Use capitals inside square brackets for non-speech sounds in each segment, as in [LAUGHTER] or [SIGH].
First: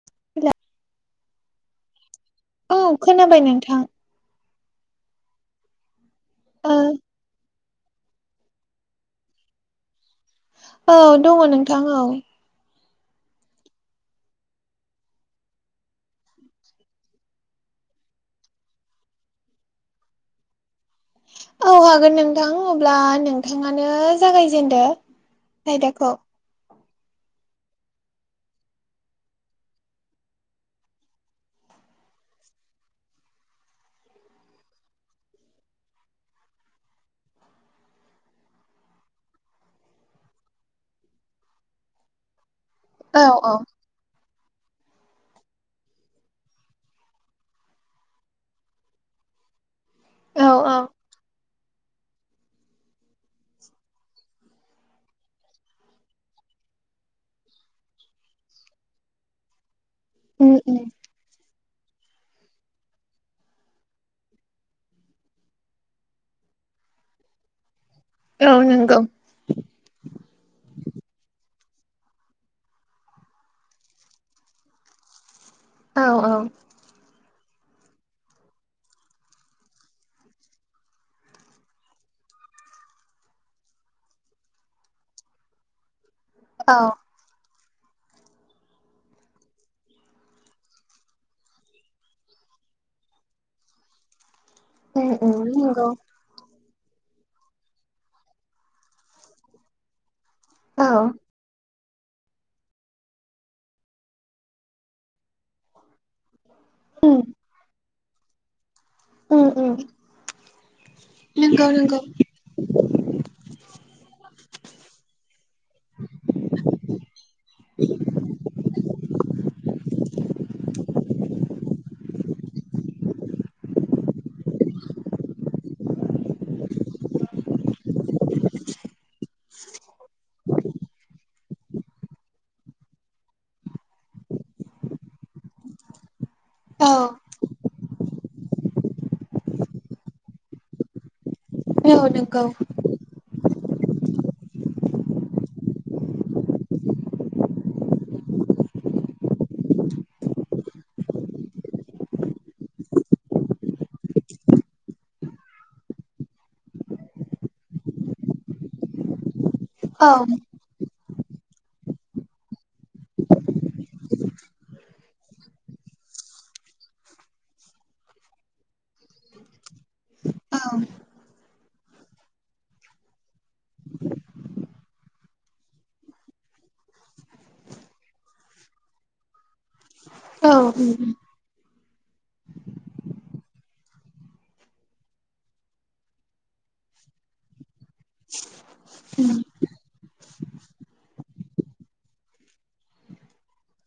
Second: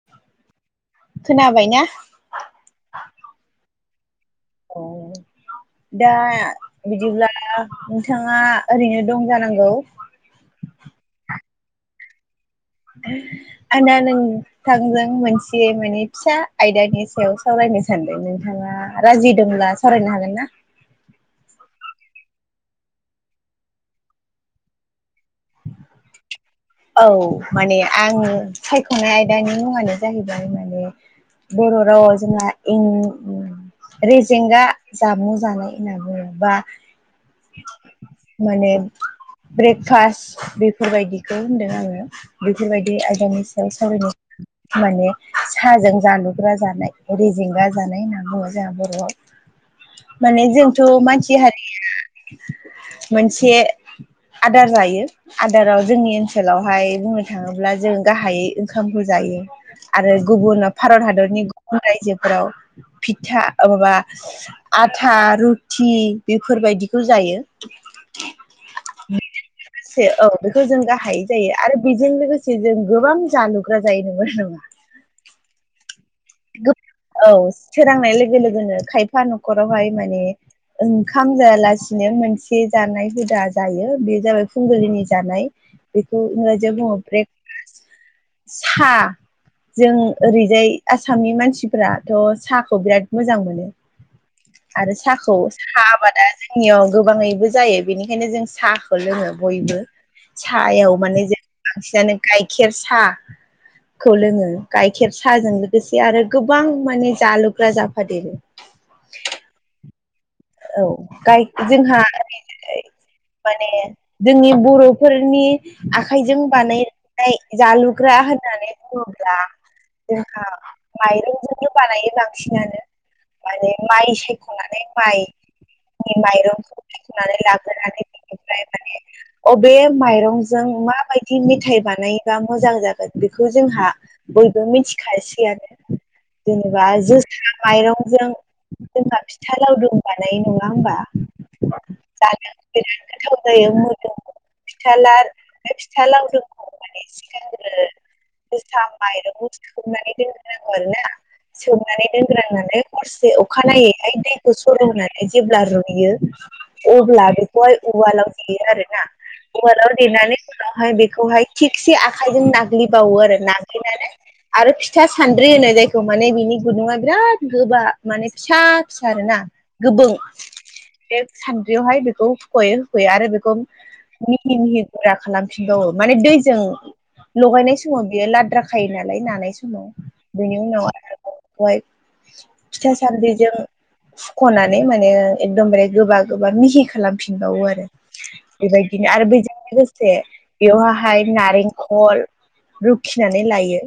[UNINTELLIGIBLE] खोनाबाय ना। औ खोनाबाय नोंथां। दा ओ बिदिब्ला नोंथाङा ओरैनो दं जानांगौ। औ दङ नोंथां औ। आंना नों थांजों मोनसे माने फिसा आयदानि सायाव सावरायनो सानदों नोंथाङा राजि दंब्ला फरायनो हागोन ना। औ हागोन नोंथां अब्ला नोंथाङानो जागायजेनदो। आयदाखौ। औ माने आं सायख'नाय आयदानि मुङानो जाहैबाय माने बर' रावाव जोंना रेजेंगा जामुं जानाय होनना बुङोबा माने ब्रेकफास बेफोरबायदिखौ होनदों आङो बेफोरबायदि औ आयदानि औ सायाव सावरायनाय माने साहाजों जालुग्रा जानाय रेजेंगा जानाय होनना बुङो जोंहा बर'आव। माने औ औ जोंथ' मानसि हारिया मोनसे आदार जायो। आदाराव जोंनि ओनसोलावहाय बुंनो थाङोब्ला जों गाहायै ओंखामखौ जायो। आरो उम गुबुन उम भारत हादरनि गुबुन रायजोफोराव फिथा माबा आथा रुटि बेफोरबायदिखौ जायो। औ नोंगौ। से औ बेखौ जों गाहायै जायो आरो बिजों लोगोसे जों गोबां जालुग्रा जायो नंगौना नङा? औ औ। औ सोरांनाय लोगो लोगोनो खायफा न'खरावहाय माने ओंखाम जायालासिनो मोनसे जानाय हुदा जायो बे जाबाय फुंबिलिनि जानाय। बेखौ इंराजियाव औ बुङो ब्रेक साह जों ओरैजाय। आसामनि मानसिफ्राथ' साहाखौ बिराद मोजां मोनो। आरो उम साहाखौ उम साहा नंगौ आबादा जों जोंनियाव गोबाङैबो जायो बेनिखायनो जों साहाखौ लोङो बयबो। औ साहायाव माने जों बांसिनानो गाइखेर साहाखौ लोङो गाइखेर साहाजों इ आरो गोबां माने उम जालुग्रा जाफादेरो। उम उम। औ गाय नंगौ नंगौ जोंहा माने जोंनि बर'फोरनि आखाइजों बानाय नाय जालु ग्रा होननानै बुङोब्ला जोंहा माइरंजोंनो बानायो बांसिनानो। माने माइ सायख'नानै माइ नि माइरंखौ [UNINTELLIGIBLE] लाग्रोनानै [UNINTELLIGIBLE] अबे माइरंजों माबायदि मेथाइ बानायोबा मोजां जागोन बेखौ जोंहा बयबो मिथिखासै आनो। जेनेबा औ जोसा माइरंजों [UNINTELLIGIBLE] फिथा लावदुम बानायो नङा होमबा? औ नंगौ जानो। बिराद गोथाव जायो मोदोमो फिथा ला फिथा लावदुम [UNINTELLIGIBLE] सिगांग्रो जोसा माइरं थिखांनानै दोनग्रोनांगौ आरो ना। सौनानै दोनग्रांनानै हरसे अखानायैहाय दै सर' होनानै जेब्ला रुयो अब्ला बेखौहाय उवालाव देयो आरो आरो ना। उवालाव औ देनानै बेवहाय बेखौहाय थिगसे आखायजों नाग्लिबावो आरो नाग्लिनानै आरो फिथा सान्द्रि होनो जायखौ माने बिनि गुदुङा बिराद गोबा माने फिसा फि आरोना गोबुं औ बे सान्द्रियावहाय बेखौ होख'यै होख'यै आरो बेखौ मिहि मिहि गुरा खालामफिनबावो माने दैजों लगायनाय समाव बियो लाद्रा खायो नालाय नानाय समाव। औ बेनि उनाव उम आरो [UNINTELLIGIBLE] फिथा सान्द्रिजों हुख'नानै माने एकदमबारे गोबा गोबा मिहि खालामफिनबावो आरो। बेबायदिनो आरो उम बेजों लोगोसे बेयावहाय नारेंखल रुखिनानै लायो।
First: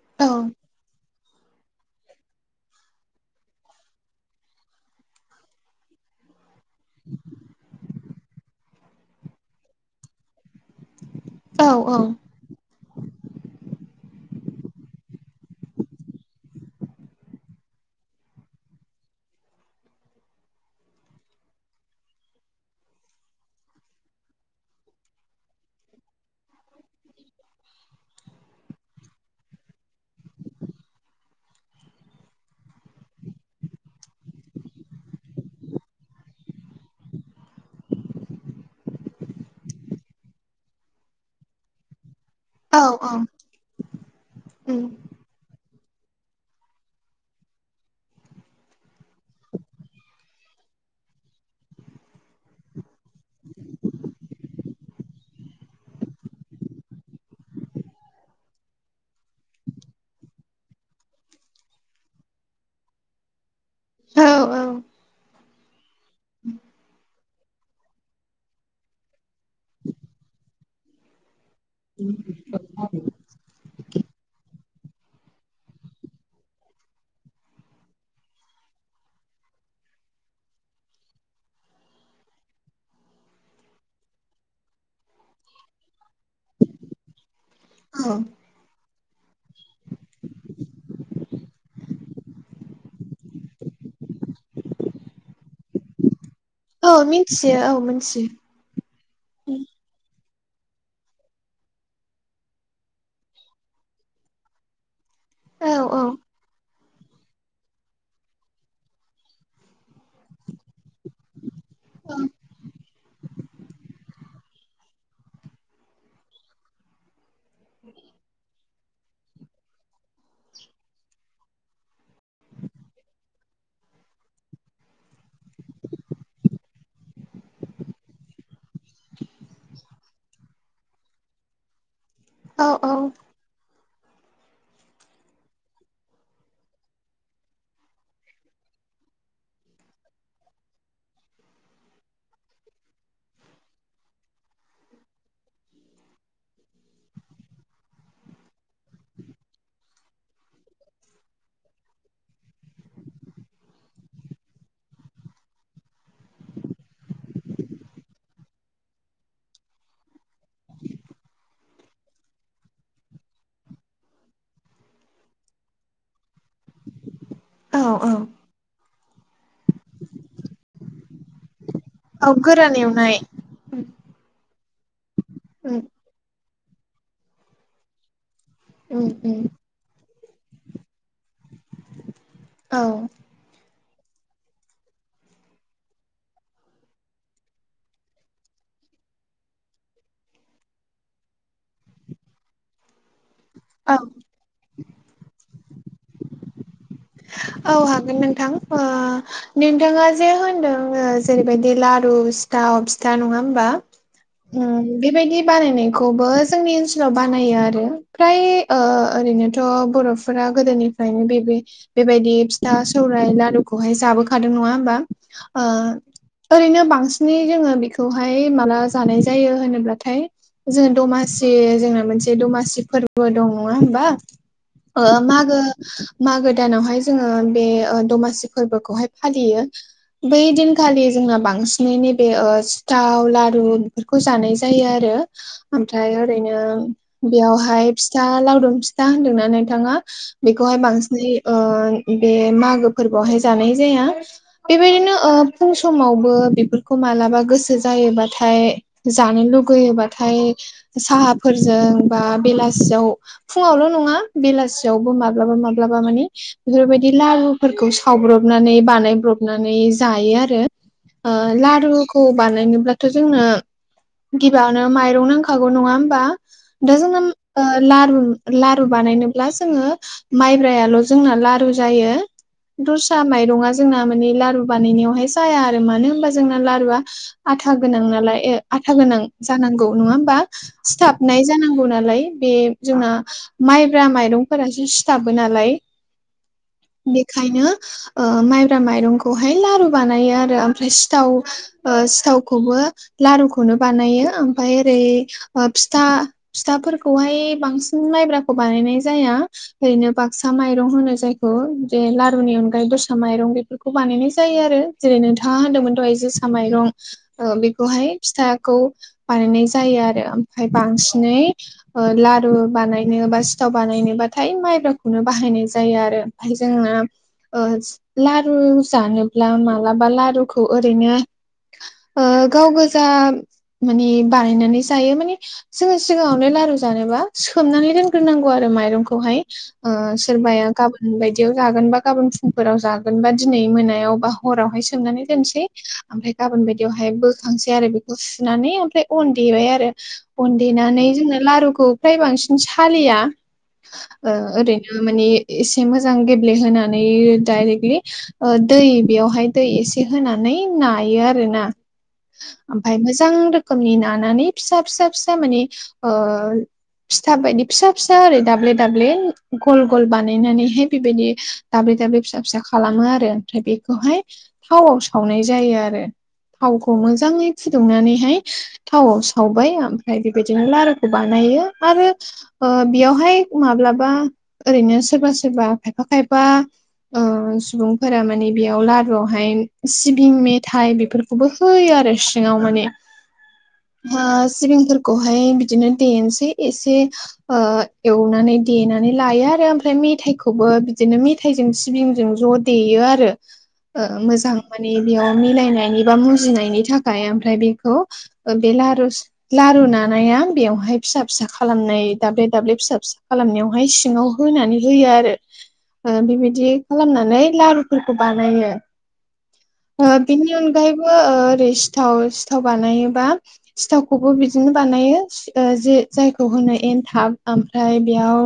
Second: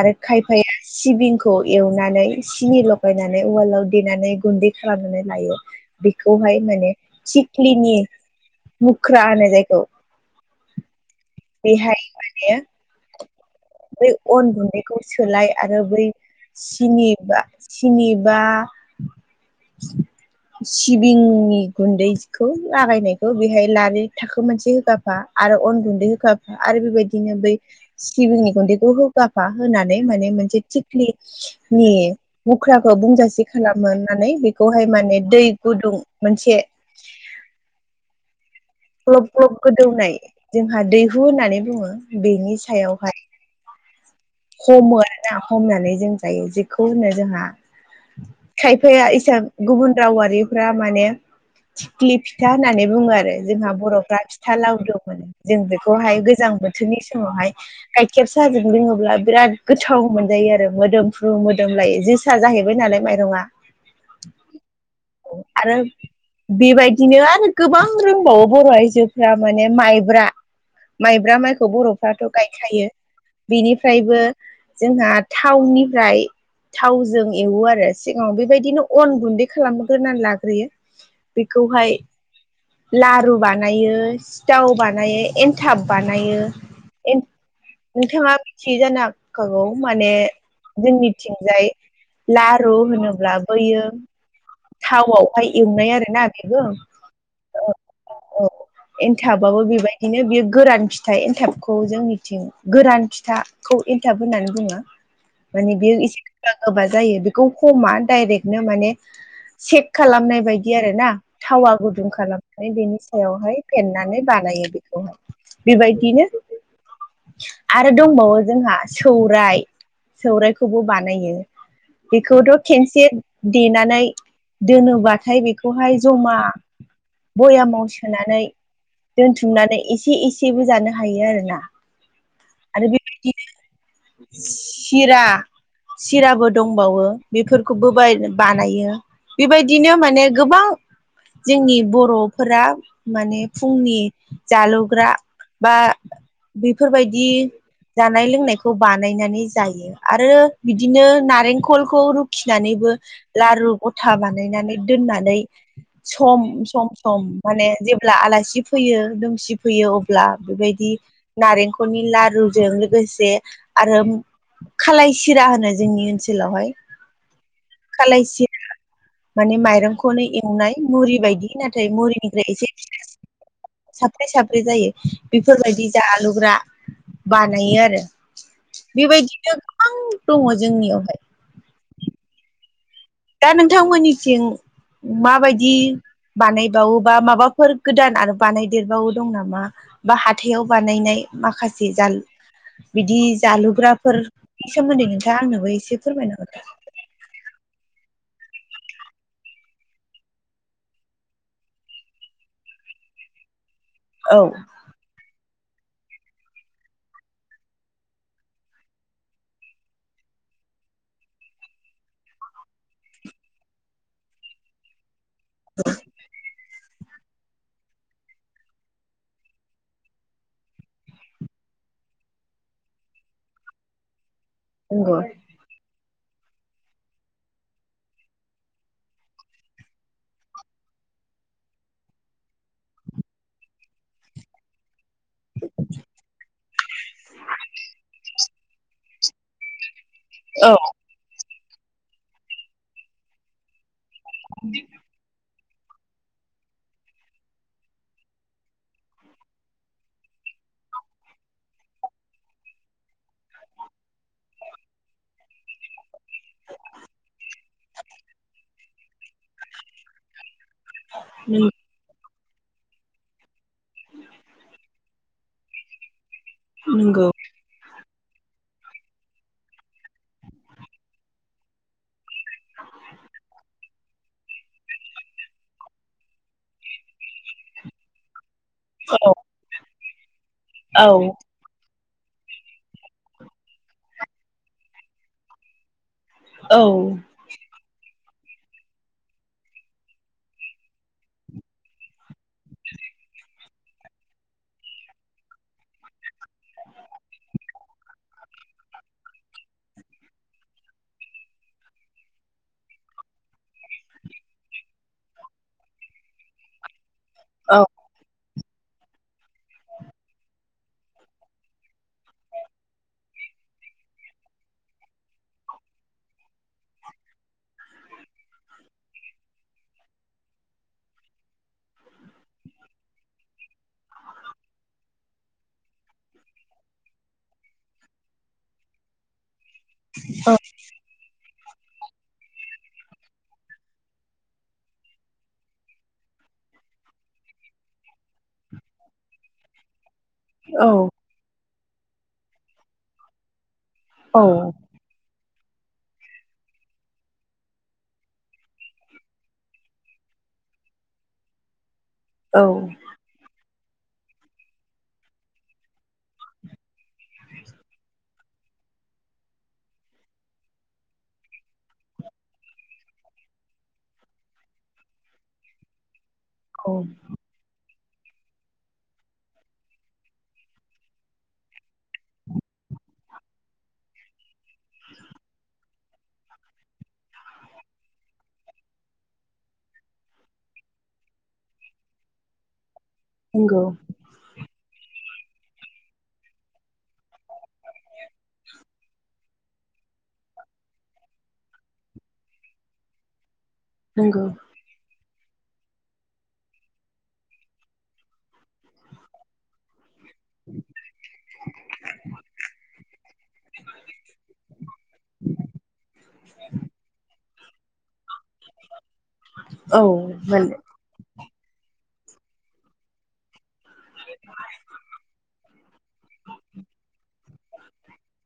आरो औ खायफाया सिबिंखौ एवनानै सिनि लगायनानै उवालाव देनानै गुन्दै खालामनानै लायो। बेखौहाय माने सिख्लिनि मुख्रा होनो जायखौ औ औ बेहाय माने बै अन गुन्दैखौ सोलाय आरो बै सिनि बा सिनि बा [INAUDIBLE] सिबिंनि गुन्दैखौ लागायनायखौ बेहाय लारि थाखो मोनसे होगाफा आरो अन गुन्दै होगाफा आरो बेबायदिनो बै सिबिंनि गुन्दैखौ हो गाफा होनानै माने मोनसे थिख्लिनि मुख्राखौ बुंजासे खालामो। नानै बेखौहाय माने दै गुदुं मोनसे ग्लब ग्लब गोदौनाय जोंहा दैहु होननानै बुङो बेनि औ सायावहाय उम हमो आरोना हमनानै जों जायो जेखौ होनो जोंहा खायफाया इसां गुबुन रावारिफ्रा माने थिख्लि फिथा होननानै बुङो आरो जोंहा बर'फ्रा फिथा लावदुम होनो। जों बेखौहाय गोजां बोथोरनि समावहाय गाइखेर साहाजों लोङोब्ला बिराद गोथाव मोनजायो आरो मोदोमफ्र्रु मोदोम लायो जोसा जाहैबाय नालाय माइरङा। औ औ आरो बेबायदिनो आरो गोबां रोंबावो बर' आइजोफ्रा माने माइब्रा माइब्रा माइखौ बर'फ्राथ' गायखायो बिनि फ्रायबो जोंहा थावनिफ्राय थावजों एवो आरो। सिगाङाव बेबायदिनो अन गुन्दै खालामग्रोनानै लाग्रोयो। बेखौहाय लारु बानायो सिथाव बानायो एन्थाब बानायो। एन औ नोंथाङा थि जानो हागौ माने जोंनिथिंजाय लारु होनोब्ला बैयो थावावहाय एवनाय आरोना बेबो। औ मिथियो औ मिथियो। औ एनथाबाबबो बेबायदिनो बेयो गोरान फिथाइ एनथाबखौ जोंनिथिं गोरान फिथा खौ एन्थाब होननानै बुङो। औ माने बेयो औ एसे गोबा गोबा जायो बेखौ हमा दाइरेक्टनो माने सेफ खालामनाय बायदि आरो ना थावा गुदुं खालामनानै बेनि सायावहाय फेन्नानै बानायो बेखौहाय। बेबायदिनो आरो दंबावो जोंहा सौरायाइ सौरायखौबो बानायो बेखौथ' खेनसे देनानै नाय दोनोब्लाथाय बेखौहाय जमा बयामाव सोनानै दोनथुमनानै एसे एसेबो जानो हायो आरोना। औ औ आरो औ बेबायदिनो सिरा सिराबो दंबावो बेफोरखौबो बाय बा नायो बेबायदिनो माने गोबाव जोंनि बर'फोरा माने फुंनि जालुग्रा बा बेफोरबायदि जानाय लोंनायखौ बानायनानै जायो। आरो बिदिनो नारेंखलखौ रुखिनानैबो लारु गथा बानायनानै दोननानै सम सम सम माने जेब्ला आलासि फैयो दुमसि फैयो अब्ला बेबायदि नारेंखलनि लारुजों लोगोसे आरो खालाय सिरा होनो जोंनि ओनसोलावहाय औ औ खलायसिरा माने माइरंखौनो एवनाय मुरि बायदि नाथाय औ मुरिनिफ्राय एसे गोरान एवनाय साब्रै साब्रै जायो उम बेफोरबायदि जालुग्रा बानायो आरो उम उम बेबायदिनो गोबां दङ जोंनियावहाय। औ। दा नोंथांमोननिसिं माबायदि बानायबावो बा माबाफोर गोदान आरो बानायदेरबावो दं नामा? बा हाथायाव बानायनाय माखासे जाल बिदि औ जालुग्राफोरनि सोमोन्दै नोंथाङा आंनोबो एसे फोरमायना हरदो। औ हागोन नोंथां ओ नोंथाङा जे होनदों ओ जेरैबायदि लारु सिथाव सिथा नङा होमबा? औ उम। बेबायदि बानायनायखौबो जोंनि ओनसोलाव बानायो आरो फ्राय ओ ओरैनोथ' बर' फोरा गोदोनिफ्रायनो बे बेबायदि फिथा सौरायाइ लारुखौहाय जाबोखादों नङा होमबा? ओ ओरैनो बांसिन नि जोङो बेखौहाय माला जानाय जायो होनोब्लाथाय जोङो दमासि जोंना मोनसे दमासि फोरबो, दं नङा होमबा? ओ नंगौ मागो मागो दानावहाय जोङो बे ओ दमासि फोरबोखौहाय फालियो। बै दिनखालि जोंना बांसिनैनो बे ओ सिथाव लारु बेफोरखौ जानाय जायो आरो। ओमफ्राय ओरैनो बेयावहाय फिथा लावदुम फिथा होन्दोंना नोंथाङा बेखौहाय बांसिनै ओ बे मागो फोरबोआवहाय जानाय जाया। बेबायदिनो ओ फुं समावबो बेफोरखौ मालाबा गोसो जायोबाथाय जानो लुगैयोबाथाय साहाफोरजों बा बेलासियाव फुङावल' नङा बेलासियावबो माब्लाबा माब्लाबा माने बेफोरबायदि लारुफोरखौ सावब्रबनानै बानायब्रबनानै जायो आरो। ओ लारु खौ बानायनोब्लाथ' जोंनो गिबियावनो माइरं नांखागौ नङा होमबा। दा जोङो नोंगौ ओ लारु लारु बानायनोब्ला जोङो माइब्रायाल' जोंना लारु जायो। दस्रा माइरंआ जोंना मानि लारु बानायनायावहाय जाया आरो मानो होनबा जोंना लारुआ आथा गोनां नालाय ओ आथा गोनां औ जानांगौ नङा होमबा औ सिथाबनाय जानांगौ नालाय बे जोंना माइब्रा माइरंफोरासो सिथाबो नालाय औ। ओंखायनो ओ माइब्रा माइरंखौहाय लारु बानायो आरो ओमफ्राय सिथाव ओ सिथावखौबो लारुखौनो बानायो ओमफाय ओरै ओ फिथा फिथाफोरखौहाय बांसिन माइब्राखौ बानायनाय जाया। ओरैनो बागसा माय माइरं होनो जायखौ जे लारुनि अनगायै दरसा माइरं बेफोरखौ बानायनाय जायो आरो। जेरै नोंथाङा होनदोंमोन दहाय जोसा माइरं ओ औ बेखौहाय फिथाखौ बानायनाय जायो आरो ओमफ्राय बांसिनै ओ लारु बानायनो बा सिथाव बानायनोबाथाय माइब्राखौनो बाहायनाय जायो आरो ओमफ्राय जोंना ओ लारु जानोब्ला मालाबा लारुखौ ओरैनो ओ गाव गोजा माने बानायनानै जायो माने जोङो सिगाङावनो लारु जानोबा सोमनानै दोनग्रोनांगौ आरो माइरंखौहाय। ओ औ सोरबाया गाब बोन बायदियाव जागोन बा गाबोन फुंफोराव जागोन बा दिनै मोनायाव बा हरावहाय सोमनानै दोनसै ओमफ्राय गाबोन बायदियावहाय बोखांसै आरो बेखौ सुनानै ओमफ्राय अन देबाय आरो। अनदेनानै जोंना लारुखौ फ्राय बांसिन सालिया ओ औ ओरै ओम माने एसे मोजां गेब्लेहोनानै डायरेक्टलि ओ दै बेयावहाय दै एसे होनानै नायो आरो ना औ ओमफ्राय मो गोबां रोखोमनि नानानै फिसा फिसा फिसा माने ओ। फिथा बायदि फिसा फिसा ओरै दाब्ले दाब्ले गल गल बानायनानैहाय बेबायदि दाब्ले दाब्ले फिसा फिसा खालामो आरो ओमफ्राय बेखौहाय थावआव सावनाय जायो आरो थावखौ औ मोजाङै फुदुंनानैहाय थावाव सावबाय ओमफ्राय बेबायदिनो लारुखौ बानायो आरो ओ बेयावहाय माब्लाबा ओरैनो सोरबा सोरबा खायफा खायफा सुबुंफोरा माने बेयाव लारुआवहाय सिबिं मेथाइ बे खौबो होयो आरो सिङाव माने। नंगौ ओ सिबिंफोर खौहाय बिदिनो देनोसै एसे ओ एवनानै देना नै लायो आरो ओमफ्राय मेथाइखौबो बिदिनो मेथाइजों सिबिंजों ज' देयो आरो। ओ नंगौ मोजां मानि बेयाव मिलायनायनि बा मुजिनायनि थाखाय ओमफ्राय बेखौ ओ बे लारु लारु नानाया बेवहाय फिसा फिसा खालामनाय दाब्ले दाब्ले फिसा फिसा खालामनायाव [UNINTELLIGIBLE] सिङाव होनानै हो आरो बेबायदि खालामनानै लारु फोरखौ बानायो औ ओ बेनि माने अनगायै ओ ओरै सिथाव सिथाव बानायोबा सिथावखौबो बिदिनो बानायो। ओ जे जायखौ होनो एनथाब ओमफ्राय बेयाव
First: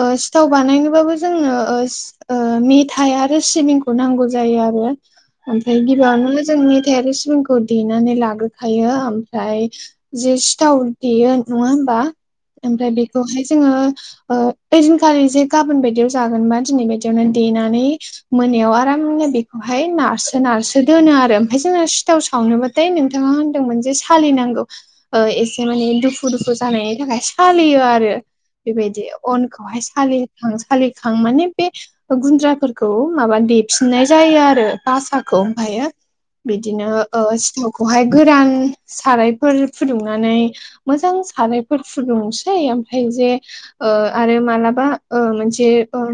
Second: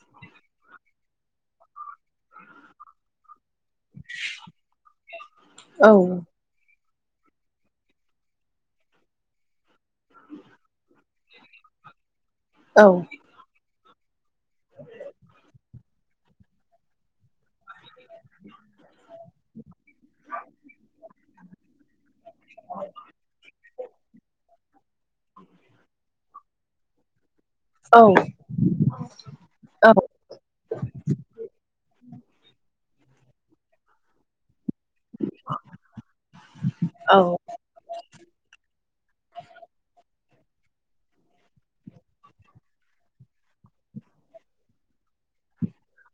ओ सिथाव बानायनोबाबो जोंनो ओस ओ मेथाय आरो सिबिं नां जायो आरो आमफ्राय औ गिबिआवनो जों [UNINTELLIGIBLE] सिबिंखौ देनानै लाग्रोखायो ओमफ्राय जे सिथाव देयो नङा होमबा? औ ओमफ्राय बेखौहाय जोङो ओ ओइदिनखालि जे गाबोन बायदियाव जागोनबा दिनै बदियावनो देनानै मोनायाव आरामनो बेखौहाय नारसो नारसो दोनो आरो ओमफाय जोङो सिथाव सावनोबाथाय नोंथाङा होनदोंमोन जे सालिनांगौ ओ एसे माने दुखु दुखु जानायनि थाखाय सालियो आरो औ बेबायदियाव। अनखौहाय सालि खां सालिखां माने बे गुन्द्राफोरखौ माबा देफिननाय जायो आरो। बासाखौ ओमफायो बिदिनो ओ औ सिथाव खौहाय गोरान सारायफोर फुदुंनानै मोजां सारायफोर फुदुंनोसै ओमफाय जे ओ आरो मालाबा ओ मोनसे ओ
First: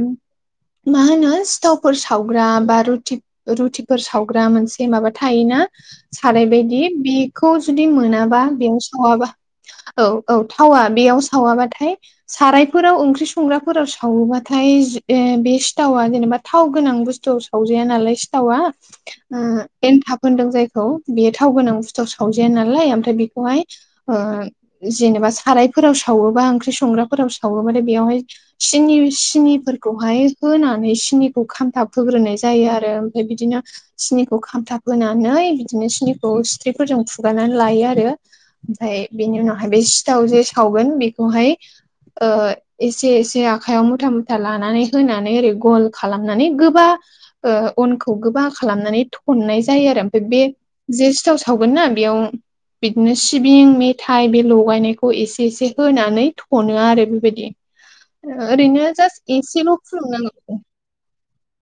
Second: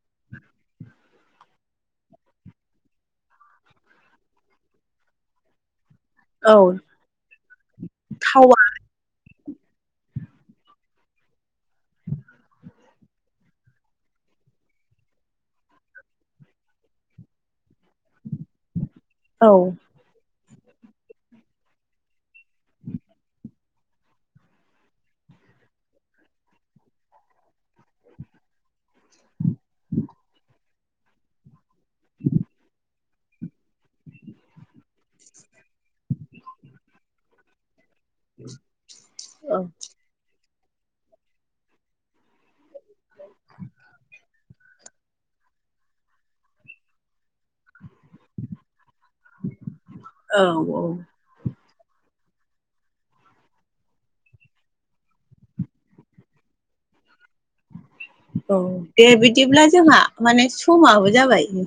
मा होनो सिथावफोर सावग्रा बा रुटि रुटिफोर सावग्रा मोनसे माबा थायोना औ सारायबायदि बिखौ जुदि मोनाबा थावा बेयाव सावाबा औ औ थावा बेयाव सावाबा था सारायफोराव ओंख्रि संग्राफोराव सावोबाथाय जे बे सिथावा जेनेबा थाव गोनां बुस्थु सावजाया नालाय सिथावा औ उम एन्थाब होनदों जायखौ बेयो थाव गोनां बुस्थुआव सावजाया नालाय ओमफ्राय बेखौहाय ओ जेनेबा सारायफोराव सावोबा ओंख्रि संग्रा फोराव सावोथाय बेयावहाय सिनि सिनिफोरखौहाय होनानै सिनिखौ खामथाब होग्रोनाय जायो आरो ओमफाय बिदिनो सिनिखौ खामथाब होनानै बिदिनो सिनिखौ सिथ्रिफोरजों फुगारनानै लायो आरो। ओमफाय बेनि औ उनावहाय बे सिथाव जे सावगोन बेखौहाय ओ एसे एसे आखाइयाव मुथा मुथा लानानै होनानै ओरै गल खालामनानै गोबा ओ अनखौ गोबा खालामनानै थननाय जायो आरो ओमफाय बे औ जे थाव सावगोन ना बेयाव बिदिनो सिबिं मेथाइ बे लगायनायखौ एसे एसे होनानै थनो नो आरो बेबायदि औ ओरैनो दे जास्ट बिदिब्ला एसेल' जोंहा माने खुलुमनांगो समाबो जाबाय